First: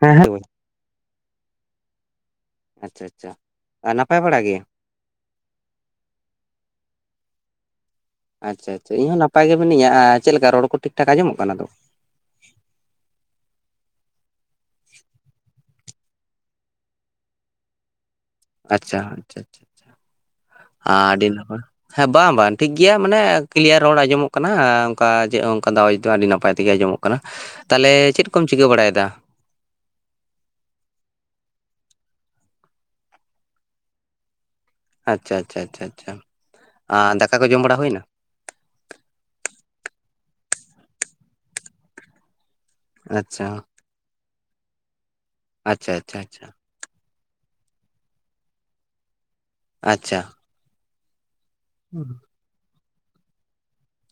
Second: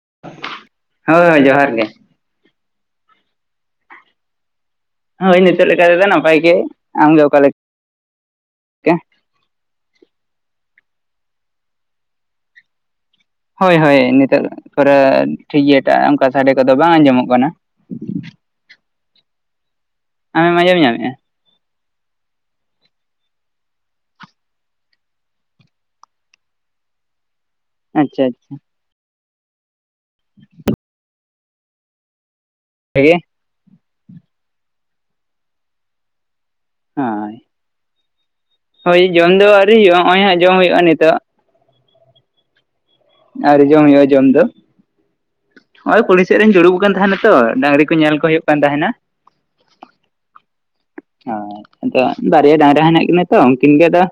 ᱦᱮᱸ [unintelligible] ᱾ ᱦᱳᱭ ᱡᱚᱦᱟᱨ ᱜᱮ ᱾ ᱟᱪᱪᱷᱟ ᱟᱪᱪᱷᱟ ᱟᱨ ᱱᱟᱯᱟᱭ ᱵᱟᱲᱟ ᱜᱮᱭᱟᱢ? ᱦᱳᱭ ᱱᱤᱛᱚᱜ ᱞᱮᱠᱟ ᱛᱮᱫᱚ ᱱᱟᱯᱟᱭ ᱜᱮ ᱾ ᱟᱢ ᱜᱮ ᱚᱠᱟ ᱞᱮᱠᱟ? ᱟᱪᱪᱷᱟ ᱟᱪᱪᱷᱟ, ᱤᱧ ᱦᱚᱸ ᱱᱟᱯᱟᱭ ᱜᱮ ᱢᱤᱱᱟᱹᱧᱟ ᱟᱨ ᱪᱮᱫ ᱞᱮᱠᱟ ᱨᱚᱲ ᱠᱚ ᱴᱷᱤᱠ ᱴᱷᱟᱠ ᱟᱸᱡᱚᱢᱚᱜ ᱠᱟᱱᱟ ᱛᱚ? ᱦᱳᱭ ᱦᱳᱭ ᱱᱤᱛᱚᱜ ᱛᱷᱚᱲᱟ ᱴᱷᱤᱠ ᱜᱮᱭᱟ ᱮᱴᱟᱜ ᱚᱱᱠᱟ ᱥᱟᱰᱮ ᱠᱚᱫᱚ ᱵᱟᱝ ᱟᱸᱡᱚᱢᱚᱜ ᱠᱟᱱᱟ ᱾ ᱟᱪᱪᱷᱟ, ᱟᱪᱪᱷᱟ ᱟᱪᱪᱷᱟ ᱟᱪᱪᱷᱟ, ᱟᱢᱮᱢ ᱟᱸᱡᱚᱢ ᱧᱟᱢᱮᱫᱼᱟ ᱟᱹᱰᱤ ᱱᱟᱯᱟᱭ ᱾ ᱦᱮᱸ ᱵᱟᱝ ᱵᱟᱝ ᱴᱷᱤᱠ ᱜᱮᱭᱟ ᱢᱟᱱᱮ ᱠᱞᱤᱭᱟᱨ ᱨᱚᱲ ᱟᱸᱡᱚᱢᱚᱜ ᱠᱟᱱᱟ ᱚᱱᱠᱟ ᱪᱮᱫ ᱦᱚᱸ ᱚᱱᱠᱟ ᱫᱚ ᱟᱣᱟᱡᱽ ᱫᱚ ᱟᱹᱰᱤ ᱱᱟᱯᱟᱭ ᱛᱮᱜᱮ ᱟᱸᱡᱚᱢᱚᱜ ᱠᱟᱱᱟ ᱾ ᱛᱟᱦᱚᱞᱮ ᱟᱪᱪᱷᱟ ᱪᱮᱫ ᱠᱚᱢ ᱟᱪᱪᱷᱟ ᱪᱤᱠᱟᱹ ᱵᱟᱲᱟᱭᱮᱫᱟ? [unintelligible] [unintelligible] ᱟᱪᱪᱷᱟ ᱟᱪᱪᱷᱟ ᱟᱪᱪᱷᱟ ᱟᱪᱪᱷᱟ, ᱟᱨ ᱦᱳᱭ ᱫᱟᱠᱟ ᱠᱚ ᱡᱚᱢ ᱵᱟᱲᱟ ᱦᱩᱭᱮᱱᱟ? ᱦᱳᱭ ᱡᱚᱢ ᱫᱚ ᱟᱹᱣᱨᱤ ᱦᱩᱭᱩᱜᱼᱟ ᱱᱚᱜᱼᱚᱭ ᱦᱟᱸᱜ ᱡᱚᱢ ᱦᱩᱭᱩᱜᱼᱟ ᱱᱤᱛᱚᱜ ᱾ ᱟᱪᱪᱷᱟ ᱟ. ᱣᱨᱤ ᱡᱚᱢ ᱦᱩᱣᱩᱜᱼᱟ ᱡᱚᱢ ᱫᱚ ᱾ ᱟᱪᱪᱷᱟ ᱱᱚᱜᱼᱚᱭ ᱟᱪᱪᱷᱟ ᱠᱩᱞᱦᱤ ᱥᱮᱫ ᱟᱪᱪᱷᱟ ᱨᱤᱧ ᱡᱩᱲᱩᱵ ᱠᱟᱱ ᱛᱟᱦᱮᱱᱟ ᱛᱚ ᱰᱟᱸᱝᱨᱤ ᱠᱚ ᱧᱮᱞ ᱠᱚ ᱦᱩᱭᱩᱜ ᱠᱟᱱ ᱛᱟᱦᱮᱱᱟ ᱾ ᱟᱪᱪᱷᱟ ᱾ ᱦᱳᱭ, ᱟᱫᱚ ᱵᱟᱨᱭᱟ ᱰᱟᱸᱝᱨᱟ ᱦᱮᱱᱟᱜ ᱠᱤᱱᱟᱹ ᱛᱚ ᱩᱱᱠᱤᱱ ᱜᱮ ᱟᱫᱚ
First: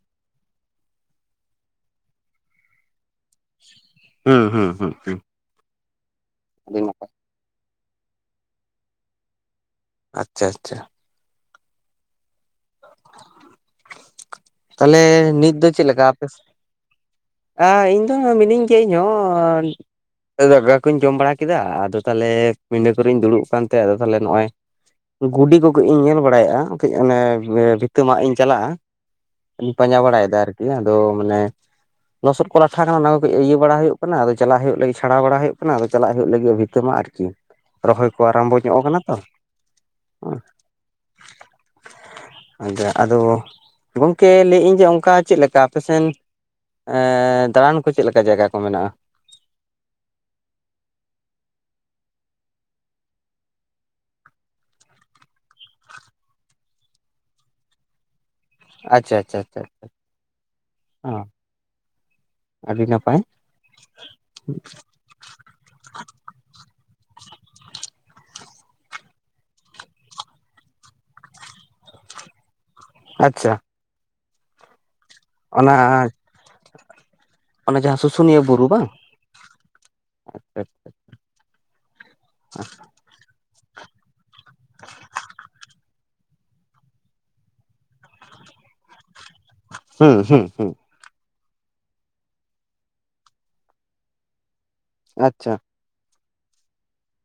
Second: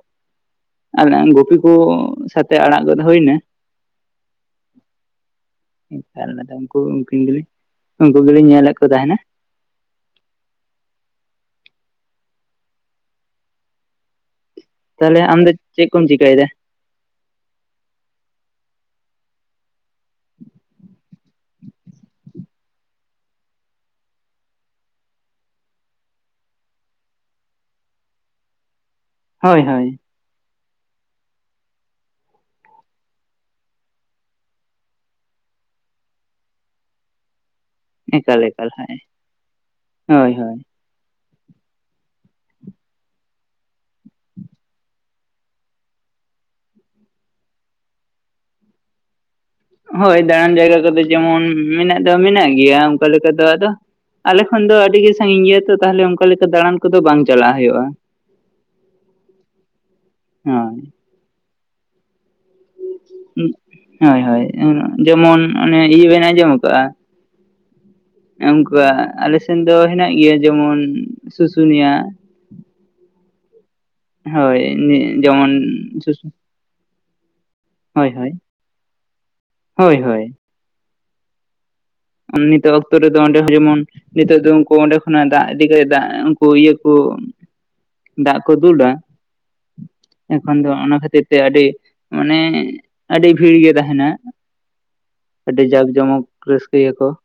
[unintelligible] ᱜᱩᱯᱤ ᱠᱚ ᱥᱟᱛᱮ ᱟᱲᱟᱜ ᱜᱚᱫ ᱦᱩᱭ ᱮᱱᱟ ᱾ ᱦᱩᱸ ᱦᱩᱸ ᱦᱩᱸ ᱦᱩᱸ ᱾ ᱮᱠᱟᱞ ᱟᱫᱚ ᱩᱱᱠᱩ ᱩᱱᱠᱤᱱ ᱜᱮᱞᱤᱧ ᱩᱱᱠᱩ ᱜᱮᱞᱤᱧ ᱧᱮᱞ ᱮᱫ ᱠᱚ ᱛᱟᱦᱮᱱᱟ ᱾ ᱟᱪᱪᱷᱟ ᱟᱪᱪᱷᱟ ᱾ ᱛᱟᱦᱚᱞᱮ ᱱᱤᱛ ᱫᱚ ᱪᱮᱫ ᱞᱮᱠᱟ ᱟᱯᱮ [inaudible] ᱦᱮᱸ ᱤᱧ ᱫᱚ ᱢᱤᱱᱟᱹᱧ ᱜᱮᱭᱟ ᱤᱧᱦᱚ ᱫᱟᱠᱟ ᱠᱚᱧ ᱡᱚᱢ ᱵᱟᱲᱟ ᱠᱮᱫᱟ ᱟᱫᱚ ᱛᱟᱦᱚᱞᱮ ᱯᱤᱸᱰᱟᱹ ᱠᱚᱨᱮᱧ ᱫᱩᱲᱩᱵ ᱠᱟᱱᱛᱮ ᱟᱫᱚ ᱛᱟᱦᱚᱞᱮ ᱱᱚᱜ-ᱚᱭ ᱜᱩᱰᱤ ᱠᱚ ᱠᱟᱹᱡ ᱤᱧ ᱧᱮᱞ ᱵᱟᱲᱟᱭᱮᱜ-ᱟ ᱠᱟᱹᱡ ᱚᱱᱮ ᱵᱷᱤᱛᱟᱹ ᱢᱟᱜ ᱤᱧ ᱪᱟᱞᱟᱜ-ᱟ ᱾ ᱦᱳᱭ ᱦᱳᱭ ᱯᱟᱸᱡᱟ ᱵᱟᱲᱟᱭᱮᱫᱟ ᱟᱨᱠᱤ ᱟᱫᱚ ᱢᱟᱱᱮ ᱞᱥᱫᱚ ᱠᱚ ᱞᱟᱴᱷᱟ ᱠᱟᱱᱟ ᱚᱱᱟ ᱠᱚ ᱠᱟᱹᱡ ᱤᱭᱟᱹ ᱵᱟᱲᱟ ᱦᱩᱭᱩᱜ ᱠᱟᱱᱟ, ᱟᱫᱚ ᱪᱟᱞᱟᱜ ᱦᱩᱭᱩᱜ ᱞᱟᱹᱜᱤᱫ ᱪᱷᱟᱲᱟᱣ ᱵᱟᱲᱟ ᱦᱩᱭᱩᱜ ᱠᱟᱱᱟ ᱟᱫᱚ ᱪᱟᱞᱟᱜ ᱦᱩᱭᱩᱜ ᱞᱟᱹᱜᱤᱫ ᱵᱷᱤ ᱛᱟᱹ ᱢᱟᱜ ᱟᱨᱠᱤ ᱨᱚᱦᱚᱭ ᱠᱚ ᱮᱠᱟᱞ ᱟᱨᱟᱢᱵᱚ ᱮᱠᱟᱞ ᱧᱚᱜ ᱦᱮᱸ ᱠᱟᱱᱟ ᱛᱚ [inaudible] ᱦᱳᱭ ᱦᱮᱸ ᱾ ᱦᱳᱭ [inaudible] ᱟᱪᱪᱷᱟ ᱟᱫᱚ ᱜᱚᱝᱠᱮ ᱞᱟᱹᱭᱮᱫᱟᱹᱧ ᱡᱮ ᱚᱱᱠᱟ ᱪᱮᱫ ᱞᱮᱠᱟ ᱟᱯᱮᱥᱮᱱ ᱮ ᱫᱟᱬᱟᱱ ᱠᱚ ᱪᱮᱫ ᱞᱮᱠᱟ ᱡᱟᱭᱜᱟ ᱠᱚ ᱢᱮᱱᱟᱜ-ᱟ? ᱦᱳᱭ ᱫᱟᱬᱟᱱ ᱡᱟᱭᱜᱟ ᱠᱚᱫᱚ ᱡᱮᱢᱚᱱ ᱢᱮᱱᱟᱜ ᱫᱚ ᱢᱮᱱᱟᱜ ᱜᱮᱭᱟ ᱚᱱᱠᱟ ᱞᱮᱠᱟ ᱫᱚ ᱟᱫᱚ ᱟᱞᱮ ᱠᱷᱚᱱ ᱫᱚ ᱟᱹᱰᱤ ᱜᱮ ᱥᱟᱸᱜᱤᱧ ᱜᱮᱭᱟ ᱛᱚ ᱛᱟᱦᱚᱞᱮ ᱚᱱᱠᱟ ᱞᱮᱠᱟ ᱫᱟᱬᱟᱱ ᱠᱚᱫᱚ ᱵᱟᱝ ᱪᱟᱞᱟᱜ ᱦᱩᱭᱩᱜ-ᱟ ᱾ ᱟᱪᱪᱷᱟ ᱟᱪᱪᱷᱟ ᱟᱪᱪᱷᱟ ᱾ [inaudible] ᱦᱚᱸ ᱾ ᱦᱳᱭ ᱦᱳᱭ ᱡᱮᱢᱚᱱ ᱚᱱᱮ ᱤᱭᱟᱹ ᱵᱮᱱ ᱟᱸᱡᱚᱢ ᱠᱟᱜ-ᱟ ᱚᱱᱠᱟ ᱟᱞᱮ ᱫᱚ ᱦᱮᱱᱟᱜ ᱜᱮᱭᱟ ᱡᱮᱢᱚᱱ ᱥᱩᱥᱩᱱᱤᱭᱟ ᱾ ᱟᱪᱪᱷᱟ ᱾ ᱦᱳᱭ [unintelligible] ᱡᱮᱢᱚᱱ ᱚᱱᱟ ᱥᱩᱥ ᱚᱱᱟ [inaudible] ᱡᱟᱦᱟᱸ ᱦᱳᱭ ᱦᱳᱭ ᱥᱩᱥᱩᱱᱤᱭᱟᱹ [inaudible] ᱵᱩᱨᱩ ᱵᱟᱝ ᱦᱳᱭ ᱦᱳᱭ ᱾ [inaudible] ᱱᱤᱛᱚᱜ ᱚᱠᱛᱚ ᱨᱮᱫᱚ ᱚᱸᱰᱮ ᱦᱚ ᱡᱮᱢᱚᱱ ᱱᱤᱛᱚᱜ ᱫᱚ ᱩᱱᱠᱩ ᱚᱸᱰᱮ ᱠᱷᱚᱱᱟᱜ ᱫᱟᱜ ᱤᱫᱤ ᱫᱟᱜ ᱩᱱᱠᱩ ᱤᱭᱟᱹ ᱠᱚ [inaudible] ᱫᱟᱜ ᱠᱚ ᱫᱩᱞᱟ ᱾ ᱦᱩᱸ [inaudible] ᱦᱩᱸ ᱮᱠᱷᱚᱱ ᱦᱩᱸ ᱫᱚ ᱚᱱᱟ ᱠᱷᱟᱹᱛᱤᱨ ᱟᱹᱰᱤ ᱢᱟᱱᱮ ᱟ. ᱰᱤ ᱵᱷᱤᱲ ᱜᱮ ᱛᱟᱦᱮᱱᱟ ᱾ ᱟᱪᱪᱷᱟ ᱟᱹᱰᱤ ᱡᱟᱠ ᱡᱚᱢᱚᱠ ᱨᱟᱹᱥᱠᱟᱹᱭᱟᱠᱚ ᱾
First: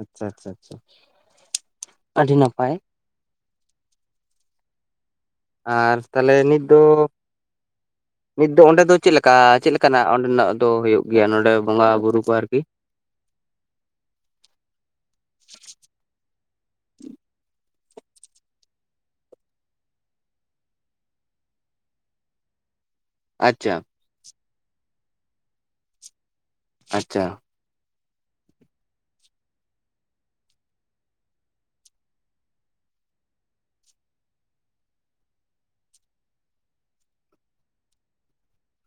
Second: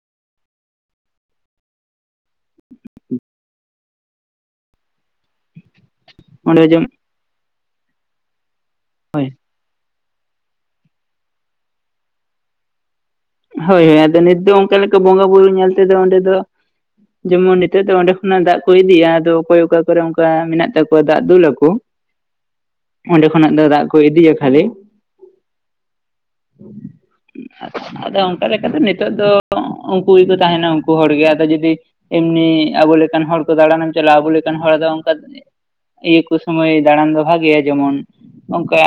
ᱟᱪᱪᱷᱟ ᱟᱪᱪᱷᱟ ᱟᱪᱪᱷᱟ [inaudible] ᱟᱹᱰᱤ ᱱᱟᱯᱟᱭ ᱾ ᱟᱨ ᱛᱟᱦᱚᱞᱮ ᱱᱤᱛ ᱚᱸᱰᱮ ᱫᱚ ᱡᱚᱢ [inaudible] ᱱᱤᱛ ᱫᱚ ᱚᱸᱰᱮ ᱫᱚ ᱪᱮᱫ ᱦᱳᱭ ᱞᱮᱠᱟ ᱪᱮᱫ ᱞᱮ ᱠᱟᱱᱟᱜ ᱚᱸᱰᱮᱱᱟᱜ ᱫᱚ ᱦᱩᱭᱩᱜ ᱜᱮᱭᱟ ᱱᱚᱰᱮ ᱵᱚᱸᱜᱟ ᱵᱩᱨᱩ ᱠᱚ ᱟᱨᱠᱤ ᱾ ᱦᱳᱭ ᱟᱫᱚ ᱱᱤᱛ ᱫᱚ ᱚᱱᱠᱟ ᱞᱮᱠᱟ ᱵᱚᱸᱜᱟ ᱵᱩᱨᱩ ᱧᱮᱞ ᱛᱮᱫᱚ ᱚᱸᱰᱮ ᱫᱚ ᱡᱮᱢᱚᱱ ᱱᱤᱛᱚᱜ ᱫᱚ ᱚᱸᱰᱮ ᱠᱷᱚᱱᱟᱜ ᱫᱟᱜ ᱠᱚ ᱤᱫᱤᱜᱤᱭᱟ ᱟᱫᱚ ᱚᱠᱚᱭ ᱚᱠᱟ ᱠᱚᱨᱮ ᱚᱱᱠᱟ ᱢᱮᱱᱟᱜ ᱛᱟᱠᱚᱣᱟ ᱫᱟᱜ ᱫᱩᱞ ᱟᱠᱚ ᱾ [inaudible] ᱚᱸᱰᱮ ᱠᱷᱚᱱᱟᱜ ᱫᱚ ᱟᱪᱪᱷᱟ ᱫᱟᱜ ᱠᱚ ᱤᱫᱤᱭᱟ ᱠᱷᱟᱹᱞᱤ ᱾ [inaudible] ᱟᱪᱪᱷᱟ ᱾ ᱟᱫᱚ ᱚᱱᱠᱟ ᱞᱮᱠᱟᱛᱮ ᱱᱤᱛᱚᱜ ᱫᱚ ᱩᱱᱠᱩ ᱜᱮᱠᱚ ᱛᱟᱦᱮᱱᱟ ᱩᱱᱠᱩ ᱦᱚᱲ ᱜᱮ ᱾ ᱟᱫᱚ ᱡᱩᱫᱤ ᱮᱢᱱᱤ ᱟᱵᱚ ᱞᱮᱠᱟᱱ ᱦᱚᱲ ᱠᱚ ᱫᱟᱬᱟᱱᱮᱢ ᱪᱟᱞᱟᱜ-ᱟ, ᱟᱵᱚ ᱞᱮᱠᱟᱱ ᱦᱚᱲ ᱫᱚ ᱚᱱᱠᱟ ᱤᱭᱟᱹ ᱠᱚ ᱥᱚᱢᱚᱭ ᱫᱟᱬᱟᱱ ᱫᱚ ᱵᱷᱟᱜᱮᱭᱟ ᱡᱮᱢᱚᱱ ᱚᱱᱠᱟ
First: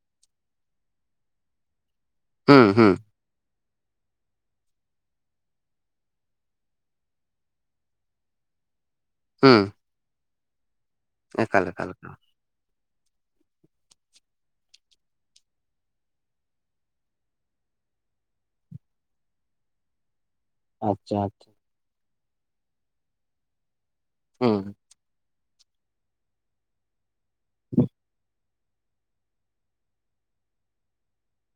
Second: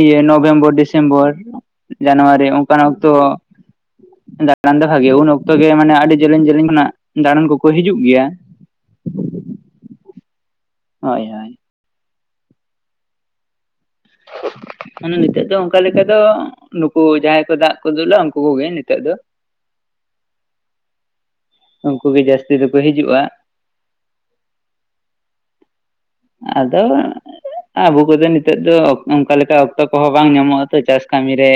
ᱤᱭᱟᱹ ᱱᱚᱵᱷᱮᱢᱵᱚᱨ ᱰᱤᱥᱮᱢᱵᱚᱨ ᱡᱟᱱᱩᱣᱟᱨᱤ ᱦᱩᱸ ᱚᱱᱠᱟᱱ ᱦᱩᱸ ᱚᱠᱛᱚ ᱫᱟᱬᱟᱱ ᱫᱚ ᱵᱷᱟᱜᱤᱭᱟ, ᱩᱱ ᱚᱠᱛᱚ ᱜᱮ ᱢᱟᱱᱮ ᱟᱹᱰᱤ ᱡᱮᱞᱮᱧ ᱡᱮᱞᱮᱧ ᱠᱷᱚᱱᱟᱜ ᱫᱟᱬᱟᱱ ᱠᱚᱠᱚ ᱦᱤᱡᱩᱜ ᱜᱮᱭᱟ ᱾ ᱦᱮᱸ ᱾ ᱦᱳᱭ ᱦᱳᱭ ᱮᱠᱟᱞ ᱮᱠᱟᱞ ᱾ [inaudible] ᱢᱟᱱᱮ ᱱᱤᱛᱚᱜ ᱫᱚ ᱚᱱᱠᱟ ᱞᱮᱠᱟ ᱫᱚ ᱱᱩᱠᱩ ᱡᱟᱦᱟᱸᱭ ᱠᱚ ᱫᱟᱜ ᱠᱚ ᱫᱩᱞᱟ ᱩᱱᱠᱩ ᱠᱚᱜᱮ ᱱᱤᱛᱚᱜ ᱫᱚ ᱾ ᱟᱪᱪᱷᱟ ᱟᱪᱪᱷᱟ ᱾ ᱩᱱᱠᱩ ᱜᱮ ᱡᱟᱹᱥᱛᱤ ᱫᱚᱠᱚ ᱦᱤᱡᱩᱜ-ᱟ ᱾ ᱦᱩᱸ ᱾ ᱟᱫᱚ ᱟᱵᱚ ᱠᱚᱨᱮᱱ ᱱᱤᱛ ᱱᱤᱛᱚᱜ ᱫᱚ ᱚᱱᱠᱟ ᱞᱮᱠᱟ ᱚᱠᱛᱚ ᱠᱚᱦᱚᱸ ᱵᱟᱝ ᱧᱟᱢᱚᱜᱼᱟ ᱛᱚ ᱪᱟᱥ ᱠᱟᱹᱢᱤᱨ ᱨᱮᱻ